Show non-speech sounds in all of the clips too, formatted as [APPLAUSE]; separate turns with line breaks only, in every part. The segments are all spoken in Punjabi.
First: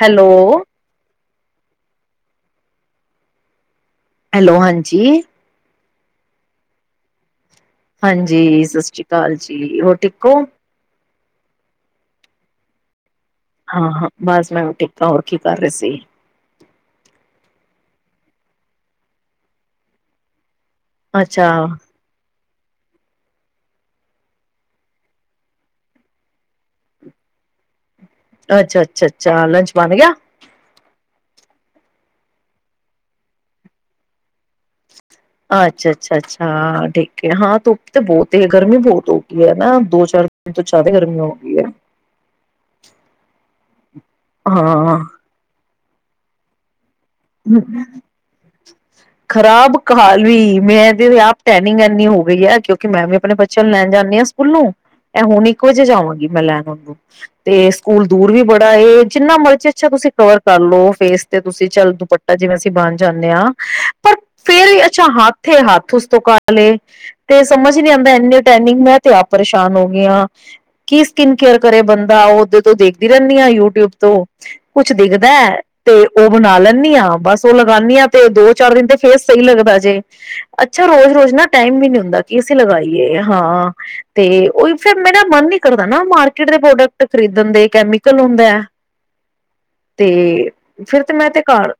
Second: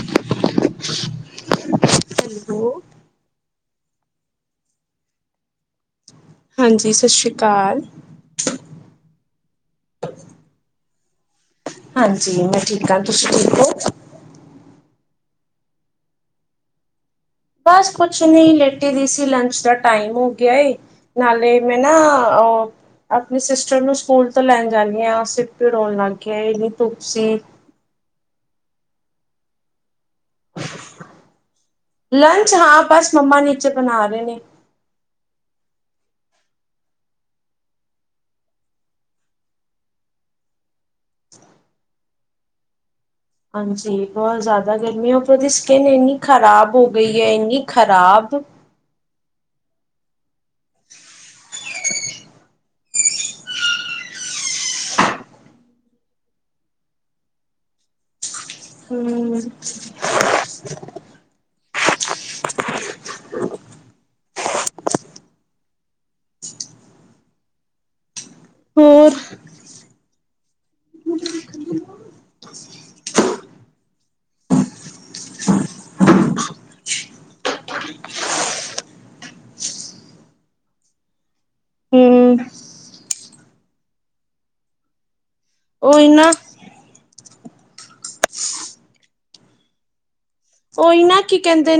ਹੈਲੋ
ਹੈਲੋ
ਹੈਲੋ ਹਾਂਜੀ
ਹਾਂਜੀ ਸਤਿ ਸ੍ਰੀ
ਹਾਂਜੀ ਸਤਿ ਸ੍ਰੀ ਅਕਾਲ ਜੀ ਹੋਰ ਠੀਕ ਹੋ
ਹਾਂਜੀ ਮੈਂ ਠੀਕ ਆ
ਹਾਂ ਹਾਂ ਬਸ ਮੈਂ ਵੀ ਠੀਕ ਹੋਰ ਕੀ ਕਰ ਰਹੇ ਸੀ
ਬਸ ਕੁਛ ਨਹੀਂ ਲੇਟੀ ਦੀ ਸੀ ਲੰਚ ਦਾ ਟਾਈਮ ਹੋ ਗਿਆ ਏ
ਅੱਛਾ
ਨਾਲੇ ਮੈਂ ਨਾ ਓਹ ਆਪਣੇ ਸਿਸਟਰ ਨੂੰ ਸਕੂਲ ਤੋਂ ਲੈਣ ਜਾਂਨੀ ਹਾਂ ਸਿਰ ਪੀੜ ਹੋਣ ਲੱਗ ਗਿਆ ਇੰਨੀ ਧੁੱਪ ਸੀ
ਅੱਛਾ ਅੱਛਾ ਅੱਛਾ ਲੰਚ ਬਣ ਗਿਆ
ਲੰਚ ਹਾਂ ਬਸ ਮੰਮਾ ਨੀਚੇ ਬਣਾ ਰਹੇ ਨੇ
ਅੱਛਾ ਅੱਛਾ ਅੱਛਾ ਠੀਕ ਏ ਹਾਂ ਧੁੱਪ ਤੇ ਬਹੁਤ ਹੈ ਗਰਮੀ ਬਹੁਤ ਹੋ ਗਈ ਹੈ ਨਾ ਦੋ ਚਾਰ ਦਿਨ ਤੋਂ ਜ਼ਿਆਦਾ ਗਰਮੀ ਹੋ ਗਈ ਹੈ
ਹਾਂਜੀ ਬਹੁਤ ਜ਼ਿਆਦਾ ਗਰਮੀ
ਹਾਂ
ਆਂ ਹੈ ਉਪਰੋਂ ਇੰਨੀ ਖਰਾਬ ਹੋ ਗਈ ਹੈ ਇੰਨੀ ਖਰਾਬ
ਖਰਾਬ ਕਾਲ ਵੀ ਮੈਂ ਤੇ ਆਪ ਟੈਨਿੰਗੰ ਐਨੀ ਹੋ ਗਈ ਹੈ ਕਿਉਂ ਕਿ ਮੈਂ ਵੀ ਆਪਣੇ ਬੱਚਿਆਂ ਨੂੰ ਲੈਣ ਜਾਂਦੀ ਹਾਂ ਸਕੂਲੋਂ ਇਹ ਹੁਣ ਇੱਕ ਵਜੇ ਜਾਵਾਂਗੀ ਮੈਂ ਲੈਣ ਆ ਨੂੰ ਤੇ ਸਕੂਲ ਦੂਰ ਵੀ ਬੜੇ ਇਹ ਜਿੰਨਾ
ਹਮ
ਮਰਜ਼ੀ ਅੱਛਾ ਤੁਸੀਂ ਕਵਰ ਕਰ ਲੋ ਫੇਸ ਤੇ ਤੁਸੀਂ ਚੱਲ ਪੱਟਾ ਜਿਵੇਂ ਅਸੀਂ ਬਣ ਜਾਂਦੇ ਹਾਂ, ਪਰ ਫੇਰ ਵੀ ਅੱਛਾ ਹੱਥ-ਹੱਥ ਉਸ ਤੋਂ ਕਲੇ ਤੇ ਸਮਝ ਨੀ ਆਉਂਦਾ ਇਨੀ ਟੈਨਿੰਗ ਮੈਂ
ਹੋਰ
ਤੇ ਆਪ ਪਰੇਸ਼ਾਨ ਹੋ ਗਈ ਆਂ ਕੀ ਸਕਿੰਨ ਕੇਅਰ ਕਰੇ ਬੰਦਾ ਉਹ ਉਓਦੇ ਤੋਂ ਦੇਖਦੀ ਰਹਿੰਦੀ ਹਾਂ ਯੂਟਿਊਬ ਤੋਂ ਕੁਛ ਦਿਖਦਾ ਹੈ ਤੇ ਉਹ ਬਣਾ ਲੈਂਦੀ ਆ ਹਾਂ, ਬਸ ਉਹ ਲਗਾਂਦੀ ਆਾਂ ਤੇ ਦੋ-ਚਾਰ ਦਿਨ ਤੇ ਫੇਸ ਸਹੀ ਲੱਗਦਾ ਜੇ ਅੱਛਾ ਰੋਜ਼-ਰੋਜ਼ ਨਾ ਟਾਈਮ ਵੀ ਨੀ ਹੁੰਦਾ
ਹਮ
ਕੀ ਅਸੀਂ ਲਗਾਈਏ ਹਾਂ ਤੇ ਉਹਹੀ ਫੇਰ ਮੇਰਾ ਮਨ ਨੀ ਕਰਦਾ ਨਾ ਮਾਰਕੀਟ ਦੇ ਪ੍ਰੋਡਕਟ ਖਰੀਦਣ ਦੇ ਕੈਮੀਕਲ ਹੁੰਦਾ ਹੈ ਤੇ ਫੇਰ ਤੇ ਮੈਂ ਤੇ ਘਰ
ਤੇ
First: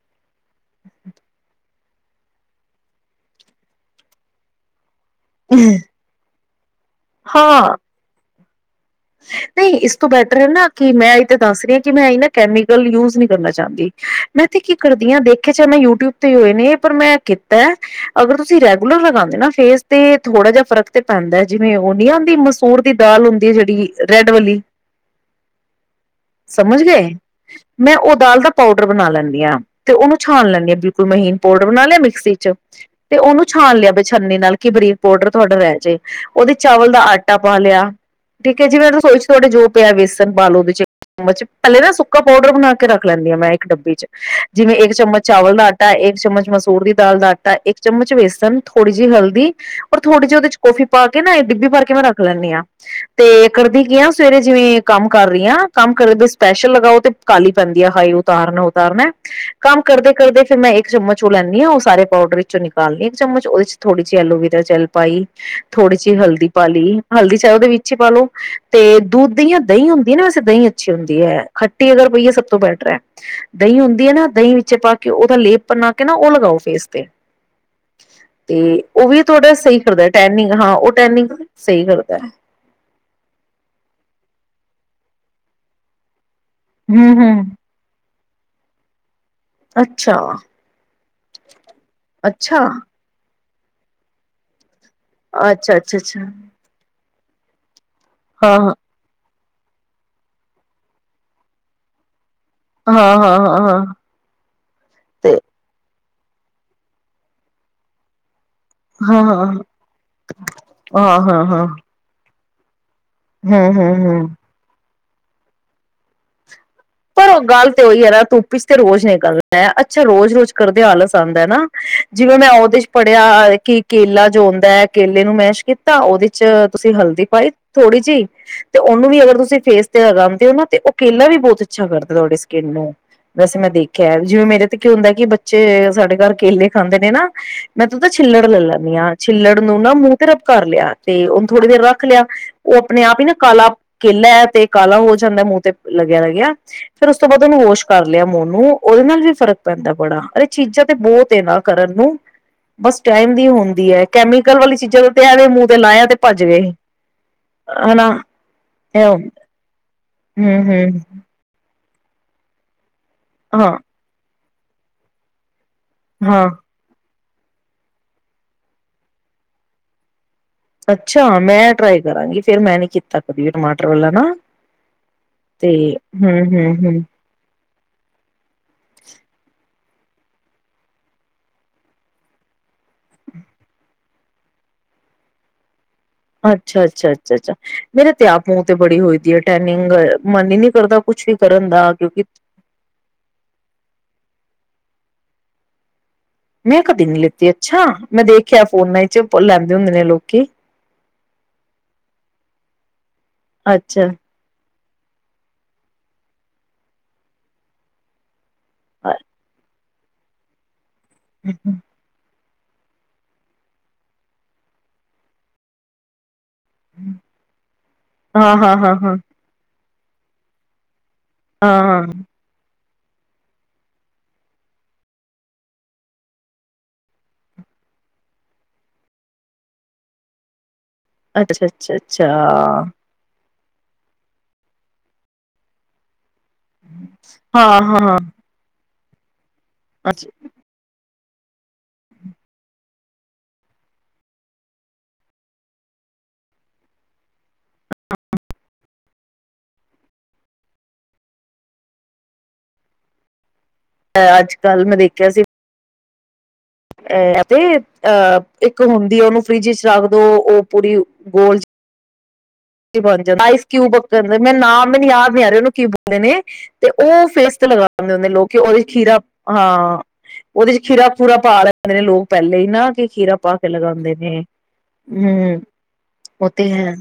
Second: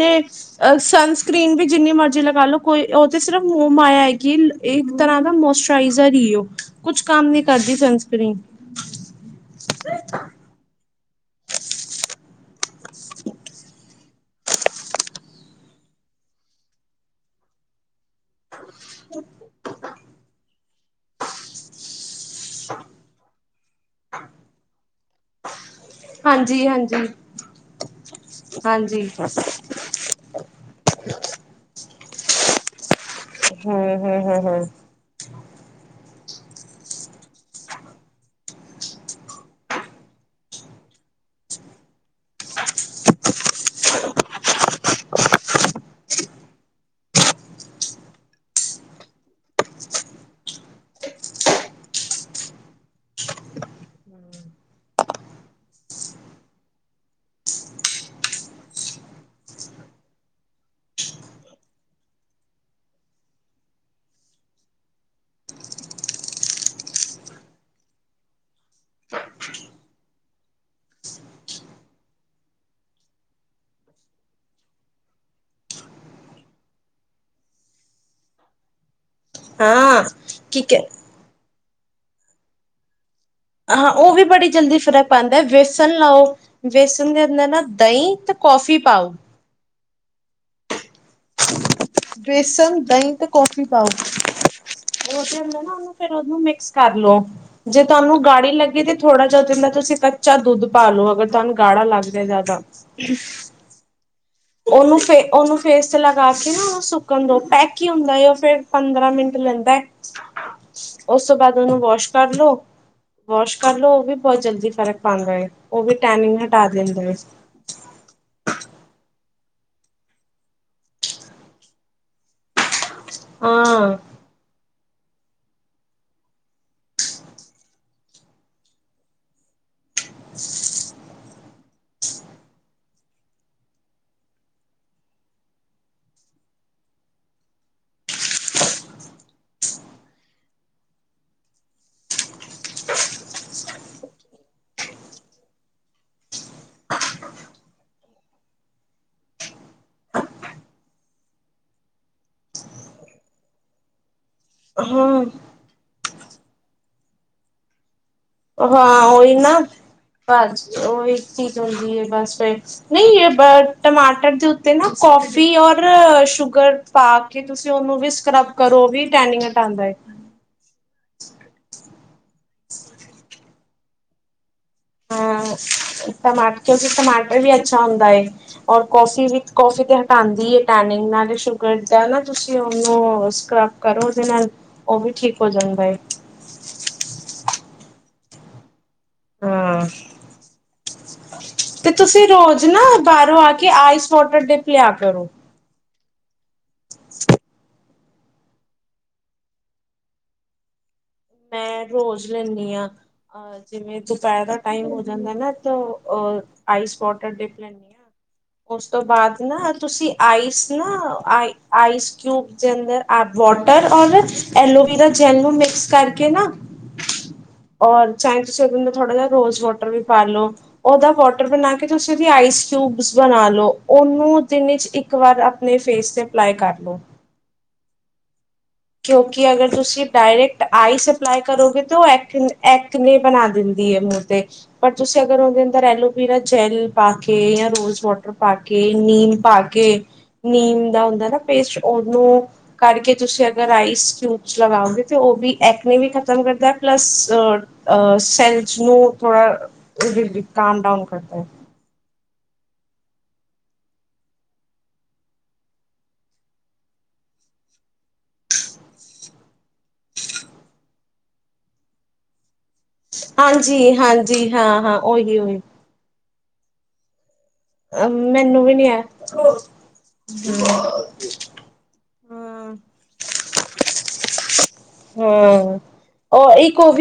ਸਨਸਕਰੀਨ ਵੀ ਜਿੰਨੀ ਮਰਜ਼ੀ ਜੇ ਲਗਾ ਲੋ ਕੋਈ ਉਹ ਤੇ ਸਿਰਫ ਮੋ-ਮਾਇਆ ਹੈਗੀ ਇਹ ਇਕ ਤਰ੍ਹਾਂ ਦਾ ਮੋਸਚਰਾਈਜ਼ਰ ਹੀ ਉਹ। ਕੁਛ ਕੰਮ ਨੀ
ਹਾਂ
ਕਰਦੀ ਸਨਸਕ੍ਰਰੀਨ
ਨਹੀਂ, ਇਸ ਤੋਂ ਬੈਟਰ ਹੈ ਨਾ ਕਿ ਮੈਂ ਇਹ ਤੇ ਦੱਸ ਰਹੀ ਹਾਂ ਕਿ ਮੈਂ ਇਹ ਨਾ ਕੈਮੀਕਲ ਯੂਜ ਨੀ ਕਰਨਾ ਚਾਹੁੰਦੀ, ਮੈਂ ਤੇ ਕੀ ਕਰਦੀ ਹਾਂ, ਦੇਖਿਆ ਚ ਮੈਂ ਯੂਟਿਊਬ ਤੇ ਹੋਏ ਨੇ ਪਰ ਮੈਂ ਕੀਤਾ ਅਗਰ ਤੁਸੀਂ ਰੈਗੂਲਰ ਲਗਾਦੇ ਨਾ ਫੇਸ ਤੇ ਥੋੜਾ ਜਿਹਾ ਫਰਕ ਤੇ ਪੈਂਦਾ ਜਿਵੇਂ ਉਹ ਨ ਆਉਂਦੀ ਮਸੂਰ ਦੀ ਦਾਲ ਹੁੰਦੀ ਜਿਹੜੀ ਰੈਡ ਵਾਲੀ।
ਹਾਂਜੀ
ਸਮਝ
ਹਾਂਜੀ
ਗਏ, ਮੈਂ ਉਹ ਦਾਲ ਦਾ ਪਾਊਡਰ
ਹਾਂਜੀ
ਬਣਾ
ਹੂੰ
ਲੈਂਦੀ ਹਾਂ ਤੇ ਉਹਨੂੰ ਛਾਣ ਲੈਂਦੀ ਹਾਂ, ਬਿਲਕੁਲ ਮਹੀਨ ਪਾਊਡਰ ਬਣਾ ਲਿਆ ਫਿਚਰ ਤੇ ਉਹਨੂੰ ਛਾਣ ਲਿਆ
ਹੂੰ
ਛਛਨੀ
ਹੂੰ
ਨਾਲ
ਹੂੰ
ਕਿ ਬਰੀਕ ਪਾਊਡਰ ਥੋੜਾ ਰਹਿ ਜੇ ਉਹਦੇ ਚਾਵਲ ਦਾ ਆਟਾ ਪਾ ਲਿਆ ਜਿਵੇਂ ਰਸੋਈ ਚ ਤੁਹਾਡੇ ਜੋ ਪਿਆ ਵੇਸਨ ਪਾ ਲਾਉ ਉਹਦੇ ਚ ਚਮਚ, ਪਹਿਲੇ ਨਾ ਸੁੱਕਾ ਪਾਊਡਰ ਬਣਾ ਕੇ ਰੱਖ ਲੈਂਦੀ ਹਾਂ, ਮੈਂ ਇੱਕ ਡੱਬੀ ਚ ਜਿਵੇਂ ਇੱਕ ਚਮਚ ਚਾਵਲ ਦਾ ਆਟਾ, ਇੱਕ ਚਮਚ ਮਸੂਰ ਦੀ ਦਾਲ ਦਾ ਆਟਾ, ਇੱਕ ਚਮਚ ਵੇਸਨ, ਥੋੜੀ ਜਿਹੀ ਹਲਦੀ ਔਰ ਥੋੜੀ ਜਿਹੀ ਉਹਦੇ ਚ ਕੋਫੀ ਪਾ ਕੇ ਨਾ ਡਿੱਬੀ ਪਾ ਕੇ ਮੈਂ ਰੱਖ ਲੈਂਦੀ ਹਾਂ। ਤੇ ਕਰਦੀ ਕੀ ਆ, ਸਵੇਰੇ ਜਿਵੇਂ ਕੰਮ ਕਰ ਰਹੀ ਹਾਂ, ਕੰਮ ਕਰਦੇ ਸਪੈਸ਼ਲ ਲਗਾਉ ਤੇ ਕਾਲੀ ਪੈਂਦੀ ਆ ਹਾਈ ਉਤਾਰਨਾ- ਉਤਾਰਨਾ ਕੰਮ ਕਰਦੇ ਕਰਦੇ ਫੇਰ ਮੈਂ ਇੱਕ ਚਮਚ ਉਹ ਲੈਂਦੀ ਹਾਂ, ਉਹ ਸਾਰੇ ਪਾਊਡਰ ਵਿੱਚੋਂ ਨਿਕਾਲਣੀ ਇੱਕ ਚਮਚ ਉਹਦੇ ਚ ਥੋੜ੍ਹੀ ਜਿਹੀ ਐਲੋਵਰਾ ਜੈਲ ਪਾਈ, ਥੋੜ੍ਹੀ ਜਿਹੀ ਹਲਦੀ ਪਾ ਲਈ, ਹਲਦੀ ਚ ਉਹਦੇ ਵਿੱਚ ਪਿੱਛ ਪਾ ਲਓ ਤੇ ਦੁੱਧ ਦੀ ਦਹੀਂ ਹੁੰਦੀ ਹੈ, ਨਾ ਵੈਸੇ ਦਹੀਂ ਅੱਛੀ ਹੁੰਦੀ ਹੈ, ਖੱਟੀ ਅਗਰ ਪਈਏ ਸਭ ਤੋਂ ਬੈਟਰ ਹੈ ਦਹੀਂ ਹੁੰਦੀ ਹੈ ਨਾ ਦਹੀਂ ਵਿੱਚ ਪਾ ਕੇ ਉਹਦਾ ਲੇਪ ਬਣਾ ਕੇ ਨਾ ਉਹ ਲਗਾਓ ਫੇਸ ਤੇ ਤੇ ਉਹ ਵੀ ਥੋੜਾ ਸਹੀ
ਹਾਂ
ਕਰਦਾ ਟੈਨਿੰਗ
ਕੀ
ਹਾਂ,
ਕ
ਉਹ ਟੈਨਿੰਗ ਸਹੀ ਕਰਦਾ।
ਹਾਂ ਉਹ ਵੀ ਬੜੀ ਜਲਦੀ ਫ਼ਰਕ ਪੈਂਂਦਾ ਬੇਸਣ ਲਾਉ। ਵੇਸਣ
ਹੂੰ
ਦੇ
ਹੂੰ
ਅੰਦਰ ਨਾ ਦਹੀਂ ਤੇ ਕੌਫੀ ਪਾਓ।
ਅੱਛਾ। ਅੱਛਾ,
ਵੇਸਨ, ਦਹੀਂ ਤੇ ਕੌਫੀ ਪਾਓ। ਉਹ ਦੇ ਹੁੰਦਾ ਨਾ,
ਅੱਛਾ,
ਉਹਨੂੰ
ਅੱਛਾ,
ਫੇਰ
ਅੱਛਾ
ਉਹਨੂੰ ਮਿਕਸ ਕਰਲੋ। ਜੇ ਤੁਹਾਨੂੰ ਗਾੜੀ
ਹਾਂ,
ਲੱਗੇ ਤੇ ਥੋੜਾ ਉਹਦੇ ਚ ਤੁਸੀਂ ਕੱਚਾ ਦੁੱਧ ਪਾਲੋ, ਅਗਰ ਤੁਹਾਨੂੰ ਗਾੜਾ ਲੱਗਦਾ ਜਿਆਦਾ।
ਹਾਂ-ਹਾਂ-ਹਾਂ-ਹਾਂ।
ਉਹਨੂੰ ਫੇਰ ਉਹਨੂੰ ਫੇਸ ਮੂੰਹ ਤੇ ਲਗਾ ਕੇ ਨਾ ਉਹ ਸੁੱਕਣ ਦੋ, ਪੈਕ ਹੀ ਹੁੰਦਾ ਉਹ ਫੇਰ। ਪੰਦਰਾਂ
ਹਾਂ,
ਮਿੰਟ
ਹਾਂ,
ਲੈਂਦਾ, ਉਸ ਤੋਂ
ਹਾਂ, ਹਾਂ, ਹਾਂ,
ਬਾਅਦ ਉਹਨੂੰ ਵਾਸ਼ ਕਰਲੋ। ਵਾਸ਼
ਹਾਂ, ਹੂੰ,
ਕਰ ਲਉ,
ਹੂੰ,
ਉਹ ਵੀ
ਹੂੰ।
ਬਹੁਤ ਜਲਦੀ ਫਰਕ ਪਾਉਂਦਾ ਐ, ਉਹ ਵੀ ਟੈਨਿੰਗ ਹਟਾ ਦਿੰਦਾ ਹੈ।
ਪਰ ਉਹ ਗੱਲ ਤੇ ਉਹੀ ਐਨਾ ਧੁੱਪ ਇਚ ਤੇ ਰੋਜ਼ ਨਿਕਲਣਾ ਮੈਂ ਅੱਛਾ ਰੋਜ਼-ਰੋਜ਼ ਕਰਦੇ ਆਲਸ ਆਂਦਾ ਐਨਾ ਜਿਵੇਂ ਮੈਂ ਉਹਦੇ ਚ ਪੜ੍ਹਿਆ ਕਿ
ਹਾਂ
ਕੇਲਾ ਜੋ ਹੁੰਦਾ ਐ। ਕੇਲੇ ਨੂੰ ਮੈਸ਼ ਕੀਤਾ ਉਹਦੇ ਚ ਤੁਸੀਂ ਹਲਦੀ ਪਾਈ ਥੋੜ੍ਹੀ ਜਿਹੀ ਤੇ ਉਹਨੂੰ ਵੀ ਅਗਰ ਤੁਸੀਂ ਫੇਸ ਤੇ ਲਗਾਉਂਦੇ ਔਨਾ ਤੇ ਉਹ ਕੇਲਾ ਵੀ ਬਹੁਤ ਅੱਛਾ ਕਰਦਾ ਤੁਆਡੀ ਸਕਿੰਨ ਨੂੰ, ਵੈਸੇ ਮੈਂ ਦੇਖਿਆ ਜਿਵੇਂ ਮੇਰੇ ਤੇ ਕੀ ਹੁੰਦਾ ਕਿ ਬੱਚੇ ਸਾਡੇ ਘਰ ਕੇਲੇ ਖਾਂਦੇ ਨੇ ਨਾਂ, ਮੈਂ ਤੂੰ ਤਾਂ ਛਿੱਲੜ ਲੈ ਲੈਂਦੀ ਹਾਂ ਛਲੜ ਨੂੰ ਨਾ ਮੂੰਹ ਤੇ ਰੱਬ ਕਰ ਲਿਆ ਤੇ ਉਹਨੂੰ ਥੋੜੀ ਦੇਰ ਰੱਖ ਲਿਆ ਉਹ ਆਪਣੇ ਆਪ ਹੀ ਨਾ ਕਾਲਾ ਕੇਲਾ ਹੈ ਤੇ ਕਾਲਾ ਹੋ ਜਾਂਦਾ ਮੂੰਹ ਤੇ ਲੱਗਿਆ ਲੱਗਿਆ। ਫੇਰ ਉਸ ਤੋਂ ਬਾਅਦ ਉਹਨੂੰ ਵਾਸ਼ ਕਰ ਲਿਆ ਮੂੰਹ ਨੂੰ ਉਹਦੇ ਨਾਲ ਵੀ ਫਰਕ ਪੈਂਦਾ, ਬੜਾ ਅਰੇ ਚੀਜ਼ਾਂ ਤੇ ਬੋਤ ਐਨਾ ਕਰਨ ਨੂੰ ਬਸ ਟਾਈਮ ਦੀ ਹੁੰਦੀ ਐ, ਕੈਮੀਕਲ ਵਾਲੀ ਚੀਜ਼ਾਂ ਦਾ ਤੇ
ਹਾਂ
ਇਹ ਮੂੰਹ ਤੇ ਲਾਇਆ ਤੇ ਭੱਜ ਗਏ ਹੈ ਨਾ।
ਹਾਂ ਉਹੀ ਨਾ ਬਸ
ਹੂੰ
ਉਹੀ ਚੀਜ਼ ਹੁੰਦੀ। ਜ ਬਸ ਫਿਰ ਨ੍ਹੀਂ ਇਹ ਬ
ਹਾਂ
ਟਮਾਟਰ ਦੇ ਉ ਤੇ ਨਾ ਕੌਫੀ ਔਰ
ਹਾਂ
ਸ਼ੂਗਰ ਪਾ ਕੀ ਤੁਸੀਂ ਉਹਨੂੰ ਵੀ ਸਕ੍ਰੱਬ ਕਰੋ ਵੀ ਟੇਨਿਂਗ ਹਟਾਂਦਾ ਐ।
ਅੱਛਾ ਮੈਂ ਟਰਾਈ ਕਰਾਂਗੀ ਫੇਰ ਮੈਂ ਨੀ ਕੀਤਾ ਕਦੀ ਟਮਾਟਰ ਵਾਲਾ ਨਾ।
ਹਾਂ
ਤੇ ਹੂੰ
ਟਮਾਟਰ
ਹੂੰ
ਕਿਉਂਕਿ
ਹੂੰ
ਟਮਾਟਰ ਵੀ ਅ ਅੱਛਾ ਹੁੰਦਾ ਐ। ਔਰ ਕੌਫੀ ਵੀ ਕੌਫੀ ਤੇ ਆਂਦੀ ਐ, ਟੈਨਿੰਗ ਨਾਲ ਸ਼ੂਗਰ ਦਾ ਨਾ ਤੁਸੀਂ ਉਹਨੂੰ ਸਕਰੱਬ ਕਰੋ ਉਹਦੇ ਨਾਲ ਉਹ ਵੀ ਠੀਕ ਹੋ ਜਾਂਦਾ।
ਅੱਛਾ ਅੱਛਾ ਅੱਛਾ ਅੱਛਾ ਮੇਰਾ ਤੇ ਆਪ ਮੁ ਬੜੀ ਹੋਈ ਦੀ ਐ,
ਹਾਂ
ਟੈਨਿੰਗ ਮਨ ਈ ਨੀਂ ਕਰਦਾ ਕੁਛ ਵੀ ਕਰਨ ਦਾ
ਤੇ
ਕਿਉਂਕਿ
ਤੁਸੀਂ ਰੋਜ਼ ਕਿਆ ਕਰੋ
ਮੈਂ ਕਦੇ ਨਹੀਂ ਲੈਤੀ ਅੱਛਾ ਮੈਂ ਦੇਖਿਆ ਫੋਨਾਂ ਚ ਲੈਂਦੇ ਹੁੰਦੇ ਨੇ ਲੋਕੀ
ਮੈਂ ਰੋਜ਼ ਲੈਂਦੀ ਆਂ, ਅਹ ਜਿਵੇਂ
ਅੱਛਾ
ਦੁਪਹਿਰ ਟਾਈਮ ਹੋ ਜਾਂਦਾ ਨਾ ਤੋ ਆਈਸ ਵਾਟਰ ਡਿਪ ਲੈਂਦੀ ਆਂ। ਉਸ ਤੋਂ ਬਾਅਦ ਨਾ ਤੁਸੀਂ ਆਈਸ ਨਾ ਆਈ ਆਈਸ ਕਿਊਬ ਅੰਦਰ ਵਾਟਰ ਔਰ ਕੇ ਐਲੋਵਰਾ ਜ਼ੈਲ ਨੂੰ ਮਿਕਸ ਕਰ ਕੇ ਨਾ
ਹਾਂ
ਔਰ ਚਾਹੇ ਤੁਸੀਂ
ਹਾਂ
ਇਹਦੇ ਅੰਦਰ
ਹਾਂ
ਥੋੜਾ
ਹਾਂ
ਜਿਹਾ ਰੋਜ਼ ਵਾਟਰ ਵੀ ਪਾਲੋ ਉਹਦਾ ਵਾਟਰ ਬਣਾ ਕੇ
ਹਾਂ
ਤੁਸੀਂ ਵੀ ਆਈਸ ਕਿਊਬ ਬਣਾ ਲਓ, ਉਹਨੂੰ ਦਿਨ ਵਿੱਚ ਇੱਕ ਵਾਰ ਆਪਣੇ ਫੇਸ ਤੇ ਅਪਲਾਈ ਕਰ ਲਓ। ਕਿਉਂਕਿ ਅਗਰ ਤੁਸੀਂ ਡਾਇਰੈਕਟ ਆਈ ਸਪਲਾਈ
ਅੱਛਾ
ਕਰੋਗੇ
ਅੱਛਾ
ਤੋ ਐ
ਅੱਛਾ
ਐਕ ਨੇ ਬਣਾ ਦਿੰਦੇ ਕੀ ਹੈ ਮੂੰਹ ਤੇ ਪਰ ਤੁਸੀਂ ਅਗਰ ਉਸਦੇ ਅੰਦਰ ਏਲੋ ਵੀਰੲ ਜੈਲ ਪਾ ਕੇ
ਹਾਂ
ਜਾਂ ਰੋਜ਼
ਹਾਂ
ਵਾਟਰ ਪਾ ਕੇ ਨੀਮ ਪਾਕੇ
ਅੱ
ਕੇ ਨੀਮ ਦਾ ਹੁੰਦਾ ਪੇਸਟ ਉਹਨੂੰ ਕਰਕੇ ਤੁਸੀਂ ਅ ਊ ਆਈਸ ਕਯੂਬ ਲਗਾਓਗੇ ਉਹਵੀ ਇਕਨੇ ਵੀ ਖਤਮ ਕਰਦਾ ਪਲਸ ਸੈਨਜ ਨੂੰ ਥੋੜਾ ਕਮ ਡਾਊਨ ਕਰਦਾ।
ਅੱਜ ਕੱਲ੍ਹ ਮੈਂ ਦੇਖਿਆ ਸੀ। ਏਤੇ ਅਹ ਇੱਕ ਹੁੰਦੀ ਉਹਨੂੰ ਫਰਿਜ ਵਿੱਚ ਰੱਖ ਦੋ ਉਹ ਪੂਰੀ ਗੋਲ ਬਣ ਜਾਂਦਾ ਆਇਸਕਿਊਬ
ਹਾਂਜੀ
ਵਕਣ
ਹਾਂਜੀ
ਮ
ਹਾਂ
ਨਾਮ
ਹਾਂ
ਮੈਨੂੰ ਯਾਦ
ਉਹੀ
ਨਹੀਂ ਆ ਰਿਹਾ
ਉਹੀ
ਉਹਨੂੰ ਕਿ ਬੋਲਦੇ ਨੇ। ਤੇ ਉਹ ਫੇਸ ਤੇ ਲਗਾਦੇ ਹੁੰਦੇ ਨੇ ਲੋਕ
ਮੈਨੂੰ ਵੀ
ਉਹਦੇ ਚ
ਨੀ ਹੈ
ਖੀਰਾ ਹਾਂ ਉਹਦੇ ਚ ਖੀਰਾ-ਖੂਰਾ ਪਾ ਲੈਦੇ ਨੇ ਲੋਕ ਪਹਿਲੇ ਹੀ
ਹਾਂ
ਨਾ ਕਿ ਖੀਰਾ ਪਾ ਕੇ ਲਗਾਉਂਦੇ ਨੇ, ਹੂੰ
ਹਾਂ
ਉਹ ਤੇ ਹੈ।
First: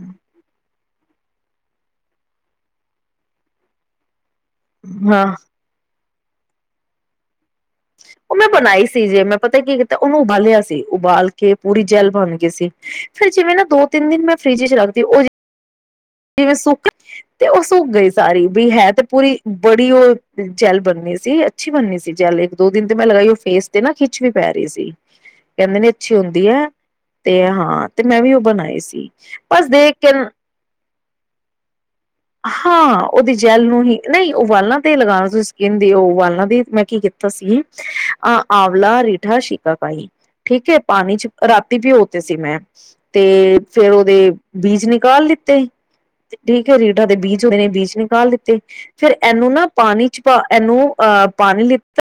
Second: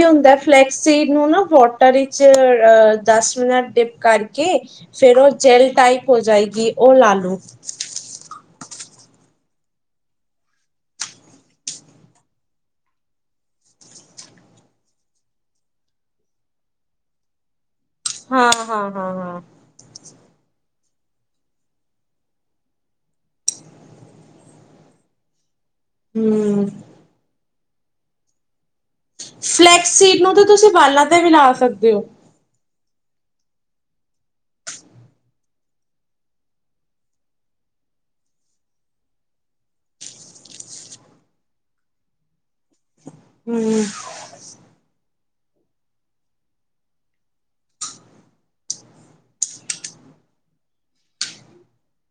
ਸੇਗ ਨੂੰ ਵਾਟਰ ਵਿੱਚ ਅਹ ਦਸ ਮਿੰਟ ਡੀਪ ਕਰਕੇ ਕੇ ਫੇਰ
ਹਾਂ
ਉਹ ਟਾਈਪ ਹੋ ਜਾਏਗੀ ਉਹ ਲਾਲੋ।
ਉਹ ਮੈਂ ਬਣਾਈ ਸੀ ਜੇ ਮੈਂ ਪਤਾ ਕੀ ਕੀਤਾ ਉਹਨੂੰ ਉਬਾਲਿਆ ਸੀ ਉਬਾਲ ਕੇ ਪੂਰੀ ਜੈਲ ਬਣ ਗਈ ਸੀ ਫੇਿਰ ਜਿਵੇਂ ਨਾ ਦੋ- ਤਿੰਨ ਦਿਨ ਮੈਂ ਫਰਿਜ ਵਿੱਚ ਰੱਖਦੀ ਉਹ ਜਿਵੇਂ ਸੁੱਕ ਤੇ ਉਸ ਸੁੱਕ ਗਈ ਸਾਰੀ
ਹਾਂ
ਬਈ
ਹਾਂ
ਹੈ ਤੇ
ਹਾਂ
ਪੂਰੀ
ਹਾਂ।
ਬੜੀ ਉਹ ਜੈਲ ਬਣਨੀ ਸੀ ਅੱਛੀ ਬਣਨੀ ਸੀ, ਜੈਲ ਇੱਕ ਦੋ-ਦਿਨ ਤੇ ਮੈਂ ਲਗਾਈ ਉਹ ਫੇਸ ਤੇ ਨਾ ਖਿੱਚ ਵੀ ਪੈ ਰਹੀ ਸੀ। ਕਹਿੰਦੇ ਨੇ, ਅੱਛੀ ਹੁੰਦੀ ਹੈ
ਹੂੰ
ਤੇ ਹਾਂ। ਤੇ ਮੈਂ ਵੀ ਉਹ ਬਣਾਏ ਸੀ। ਬਸ
ਫਲੈਕਸ
ਦੇਖ ਕੇ
ਸੀਟ ਨੂੰ ਤਾਂ ਤੁਸੀਂ ਵਾਲਾ ਵੀ ਲਾ ਸਕਦੇ ਹੋ।
ਹਾਂ, ਉਹਦੀ ਜੈਲ ਨੂੰ ਹੀ ਨਹੀਂ ਉਹ ਵਾਲਾਂ ਤੇ ਲਗਾਉਣਾ ਸੀ ਸਕਿੰਨ ਦੀ ਉਹ ਵਾਲਾਂ ਦੀ ਮੈਂ ਕੀ ਕੀਤਾ ਸੀ ਅਹ ਆਂਵਲਾ, ਰੀਠਾ, ਸ਼ਿਕਕਾਈ ਠੀਕ ਹੈ, ਪਾਣੀ ਚ ਰਾਤੀ ਭਿਓ ਤੇ ਸੀ ਮੈਂ। ਤੇ
ਹੂੰ।
ਫੇਰ ਉਹਦੇ ਬੀਜ ਨਿ ਕਲ ਲਿੱਤੇ ਠੀਕ ਹੈ ਰੀ ਏਹਦੇ ਬੀਜ ਹੁਦੇ ਨੇ ਬੀਜ ਨਿਕਾਲ ਦਿੱਤੇ ਫੇਿਰ ਇਹਨੂੰ ਨਾ ਪਾਣੀ ਚ ਪਾ ਇਹਨੂੰ ਅਹ ਪਾਣੀ ਲਿੱਤਾ।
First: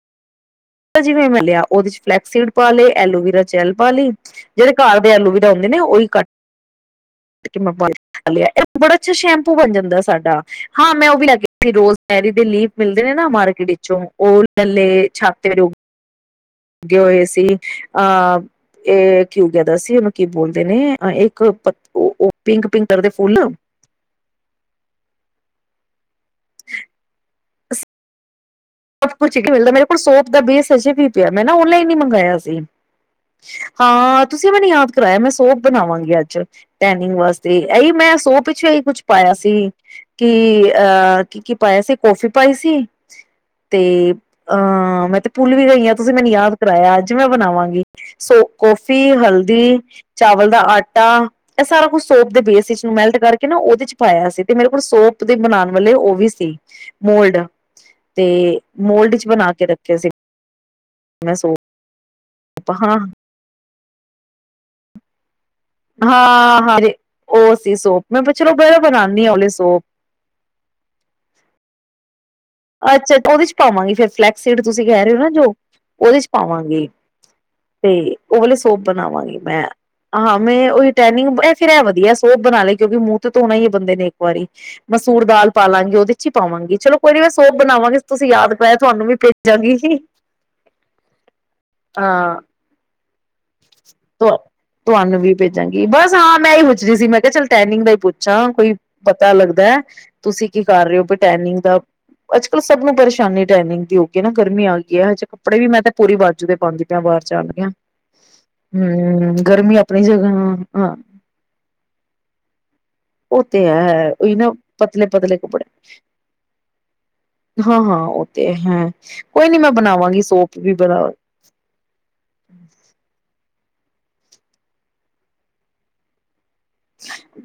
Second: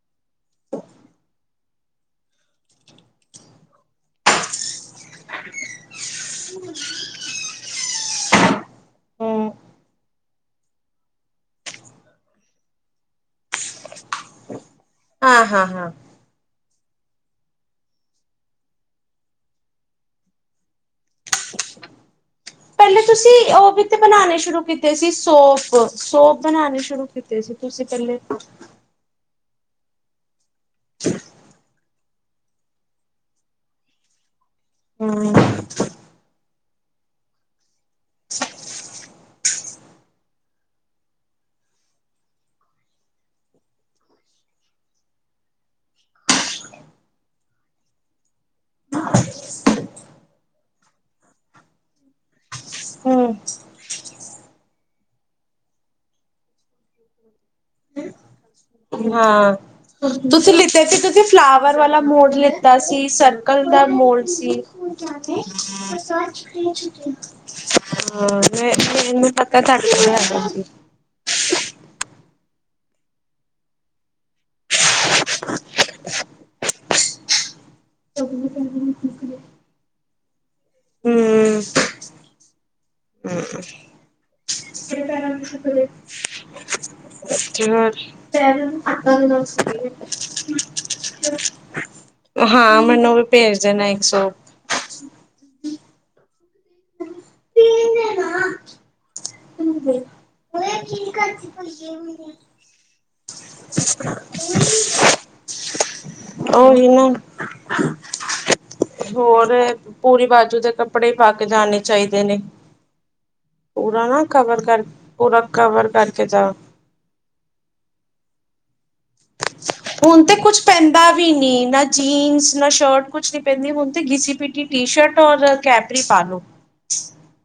ਜਿਵੇਂ ਮਿਲਿਆ ਉਹਦੇ ਚ ਫਲੈਕਸੀਡ ਪਾਲੇ, ਐਲੋਵਰਾ ਜੈਲ ਪਾ ਲਈ, ਜਿਹੜੇ ਘਰ ਦੇ ਐਲੋਵਰਾ ਹੁੰਦੇ ਨੇ ਉਹੀ ਕੱਟ ਮੈਂ ਪਾ ਲਿਆ, ਬੜਾ ਅੱਛਾ ਸ਼ੈਂਪੂ ਬਣ ਜਾਂਦਾ ਸਾਡਾ ਹਾਂ ਮੈਂ ਉਹ ਵੀ ਲੈਕੇ ਆਈ ਸੀ ਰੋਜ਼ ਮੈਰੀ ਦੇ ਲੀਫ ਮਿਲਦੇ ਨੇ ਨਾ ਮਾਰਕੀਟ ਵਿੱਚੋਂ ਉਹ ਗੱਲੇ ਛਾਪ
ਹਾਂ-ਹਾਂ।
ਜੋ ਇਹ ਸੀ ਅਹ ਇਹ ਕਿਉਬ ਸੀ, ਉਹਨੂੰ ਕੀ ਬੋਲਦੇ ਨੇ ਇੱਕ ਪਿੰਕ ਪਿੰਕ ਕਲਰ
ਪਹਿਲੇ
ਦੇ
ਤੁਸੀਂ
ਫੁੱਲ
ਉਹ ਵੀ ਤੇ ਬਣਾਣੇ ਸ਼ੁਰੂ ਕੀਤੇ ਸੀ ਸੋਫ ਸੋਪ ਬਣਾਉਣੇ ਸ਼ੁਰੂ ਕੀਤੀ ਸੀ ਤੁਸੀਂ ਪਹਿਲੇ
ਮਿਲਦਾ ਮੇਰੇ ਕੋਲ ਸੋਪ ਦਾ ਬੇਸ ਅਜੇ ਵੀ ਪਿਆ ਮੈਂ ਨਾ ਓਨਲਾਈਨ ਹੀ ਮੰਗਵਾਆ ਸੀ, ਹਾਂ ਤੁਸੀਂ ਮੈਂਨੂੰ ਯਾਦ ਕਰਾਈਆ ਮੈਂ
ਹੂੰ
ਸੋਪ ਬਣਾਵਾਂਗੀ ਅੱਜ ਟੈਨਿੰਗ ਵਾਸਤੇ ਇਹੀ ਮੈਂ ਸੋਪ ਵਿਚ ਵੀ ਇਹ ਕੁੱਛ ਪਾਇਆ ਸੀ ਕਿ ਅਹ ਕੀ- ਕੀ ਪਾਇਆ ਸੀ ਕੋਫੀ ਪਾਈ ਸੀ ਤੇ ਆਹ ਮੈਂ ਤੇ ਭੁੱਲ ਵੀ ਗਈ ਆ, ਤੁਸੀਂ ਮੈਨੂੰ ਯਾਦ ਕਰਾਇਆ ਅੱਜ ਮੈਂ ਬਨਾਵਾਂਗੀ ਸੋ ਕੌਫੀ, ਹਲਦੀ, ਚਾਵਲ ਦਾ ਆਟਾ, ਇਹ ਸਾਰਾ ਕੁਛ ਸੋਪ ਦੇ ਬੇਸ ਵਿਚ ਮੈਲਟ
ਹੂੰ।
ਕਰਕੇ ਨਾ ਉਹਦੇ ਚ ਪਾਇਆ ਸੀ ਤੇ ਮੇਰੇ ਕੋਲ ਸੋਪ ਦੇ ਬਣਾਉਣ ਵਾਲੇ ਵੀ ਸੀ ਮੋਲਡ ਤੇ ਮੋਲਡ ਚ ਬਣਾ
ਹਾਂ,
ਕੇ ਰੱਖੇ ਸੀ
ਤੁਸੀਂ ਲਿਤੇ ਸੀ ਤੁਸੀਂ
ਮੈਂ ਸੋਪ
ਫਲਾਵਰ ਵਾਲਾ ਮੋਲਡ ਲਿੱਤਾ ਸੀ,
ਹਾਂ
ਸਰਕਲ ਦਾ ਮੋਲਡ ਸੀ। ਹੋ [INAUDIBLE]
ਹਾਂ ਹਾਂ ਉਹ ਸੀ ਸੋਪ ਮੈਂ
ਹਾਂ
ਚਲੋ
ਮ
ਬ ਬਣਾਉਦੀ ਆ
ਮੈਨੂੰ
ਓਲੇ
ਪਤਾ
ਸੋਪ
ਤੁਹਾਡੇ ਕੋਲ ਹੈਗਾ।
ਅੱਛਾ ਉਹਦੇ ਚ ਪਾਵਾਂਗੀ ਫਲੈਕਸੀਡ, ਤੁਸੀ ਕਹਿ ਰਹੇ ਹੋ ਨਾ ਜੋ ਉਹਦੇ ਚ ਪਾਵਾਂਗੀ ਤੇ ਉਹ ਵਾਲੇ ਸੋਪ ਬਣਾਵਾਂਗੀ, ਮੈਂ ਹ ਮੈਂ ਉਹੀ ਟਨਿੰਗ ਫਿਰ ਇਹ ਵਧੀਆ ਸੋਪ ਬਣਾ ਲੈ ਕਿਉਂਕਿ ਮ ਧੋਣਾ ਹੀ ਆ, ਬੰਦੇ ਨੇ ਇੱਕ ਵਾਰੀ ਮਸੂਰ ਦਾਲ ਪਾਲਾਂਗੇ, ਉਹਦੇ ਚ ਹੀ ਪਾਵਾਂਗੇ। ਚਲੋ ਕੋਈ ਨੀ ਸੋਪ ਬਣਾਵਾਂਗੀ ਤੁਸੀਂ ਯਾਦ ਕਰਾਇਆ ਤੁਹਾਨੂੰ ਵੀ ਭੇਜਾਂਗੀ
ਹਾਂ ਮੈਨੂੰ ਵੀ ਭੇਜ ਦੇਣਾ ਇੱਕ ਸੋਪ
ਤੁ ਤੁਹਾਨੂੰ ਵੀ
-
ਭੇਜਾਂਗੀ ਬਸ ਹਾਂ ਮੈਂ ਇਹ ਹੀ ਪੁੱਛ ਰਿਹੀ ਸੀ। ਕ ਚੱਲ ਟੈਨਿੰਗ ਦਾ ਹੀ ਪੁੱਛਾਂ ਕੋਈ ਪਤਾ ਲੱਗਦਾ ਤੁਸੀਂ ਕੀ ਕਰ ਰਹੇ ਹੋ ਕੋਈ ਟੈਨਿੰਗ ਦਾ ਅੱਜ ਕੱਲ ਸਭ ਨੂੰ ਪਰੇਸ਼ਾਨੀ ਟੈਨਿੰਗ ਦੀ ਹੋ ਗਈ ਆ, ਨਾ ਗਰਮੀ ਆ ਗਈ ਹੈ ਹ ਕੱਪੜੇ ਵੀ ਮੈਂ ਤਾਂ ਪੂਰੀ ਬਾਜੂ ਦੇ ਪਾਉਂਦੀ
ਉਹੀ
ਪਿਆ
ਨਾ
ਬਾਹਰ ਜਾਣ ਲਗਿਆ। ਹਮ
ਹੋਰ
ਗਰਮੀ ਆਪਣੀ
ਪੂਰੀ ਬਾਜੂ ਦੇ
ਜਗ੍ਹਾ
ਕੱਪੜੇ ਪਾ ਕੇ ਜਾਣੇ ਚਾਹੀਦੇ ਨੇ
ਤੇ ਆ,
ਪੂਰਾ
ਉਹੀ ਨਾ
ਕਵਰ ਕਰ
ਪਤਲੇ -ਪਤਲੇ
ਪੂਰਾ
ਕੱਪੜੇ
ਕਵਰ ਕਰਕੇ ਜਾਓ
ਹਾਂ- ਹਾਂ, ਉਹ ਤੇ ਹੈ। ਕੋਈ ਨੀ ਮੈਂ ਬਣਾਵਾਂਗੀ
ਹੁਣ ਤੇ
ਸੋਪ
ਕੁਛ
ਵੀ ਬਣਾ
ਪੈਂਦਾ ਵੀ ਨੀ, ਨਾ ਜੀਨਸ ਨਾ ਸ਼ਰਟ ਕੁਛ ਨੀ ਪੈਂਦੀ ਹੁਣ ਘੀਸੀ- ਪੀਟੀ ਟੀ -ਸ਼ਰਟ ਔਰ ਕੈਪਰੀ ਪਾ ਲੋ।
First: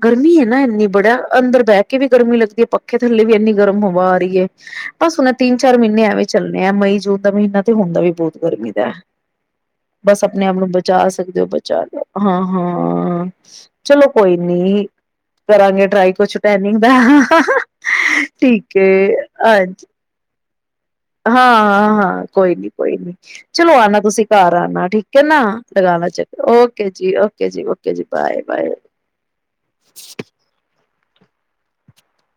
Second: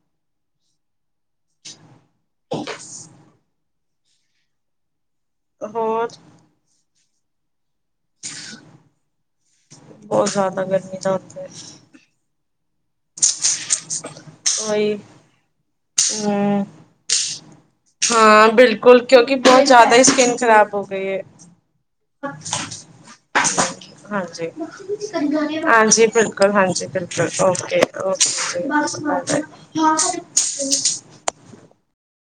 ਗਰਮੀ ਹੈ ਨਾ ਨੀਬੜੀਆ ਅੰਦਰ ਬੈ ਵੀ ਗਰਮੀ ਲੱਗਦੀ ਹੈ, ਪੱਖੇ ਥੱਲੇ ਵੀ ਇੰਨੀ ਗਰਮ ਹਵਾ ਆ ਰਹੀ ਹੈ ਬਸ ਹੁਣ ਇਹ, ਤਿੰਨ -ਚਾਰ ਮਹੀਨੇ
ਹੋਰ
ਐਵੇਂ ਚੱਲਣੇ ਆ ਮਈ- ਜੂਨ ਦਾ ਮਹੀਨਾ ਤੇ ਹੁੰਦਾ ਵੀ ਬਹੁਤ ਗਰਮੀ ਦਾ। ਬਸ
ਬਹੁਤ
ਆਪਣੇ ਆਪ
ਜ਼ਿਆਦਾ
ਨੂੰ
ਗਰਮੀ
ਬਚਾ
ਦਾ
ਸਕਦੇ
ਹੁੰਦਾ
ਹੋ,
ਹੈ
ਬਚਾ ਲਓ, ਹਾਂ। ਹਾਂ ਚਲੋ ਕੋਈ ਨੀ
ਉਹੀ
ਕਰਾਂਗੇ ਟਰਾਈ ਕੁਛ
ਹਮ
ਟੈਨਿੰਗ ਦਾ
ਹਾਂ,
ਠੀਕ ਹੈ
ਬਿਲਕੁਲ ਕਿਉਂਕਿ ਬਹੁਤ
ਹਾਂਜੀ
ਜ਼ਿਆਦਾ ਸਕਿਨ ਖਰਾਬ ਹੋ
ਹਾਂ-ਹਾਂ-ਹਾਂ
ਆ,
ਕੋਈ ਨੀ ਕੋਈ ਨੀ ਚਲੋ ਆਣਾ ਤੁਸੀਂ
ਹਾਂਜੀ
ਘਰ ਆਣਾ ਠੀਕ ਹੈ ਨਾ
ਹਾਂਜੀ
ਲਗਾਣਾ ਚੱਕਰ
ਬਿਲਕੁਲ ਹਾਂਜੀ
ਓਕੇ ਜੀ
ਬਿਲਕੁਲ,
ਜੀ
ਓਕੇ
ਜੀ
ਓਕੇ
ਬਾਏ-ਬਾਏ।
Bye bye.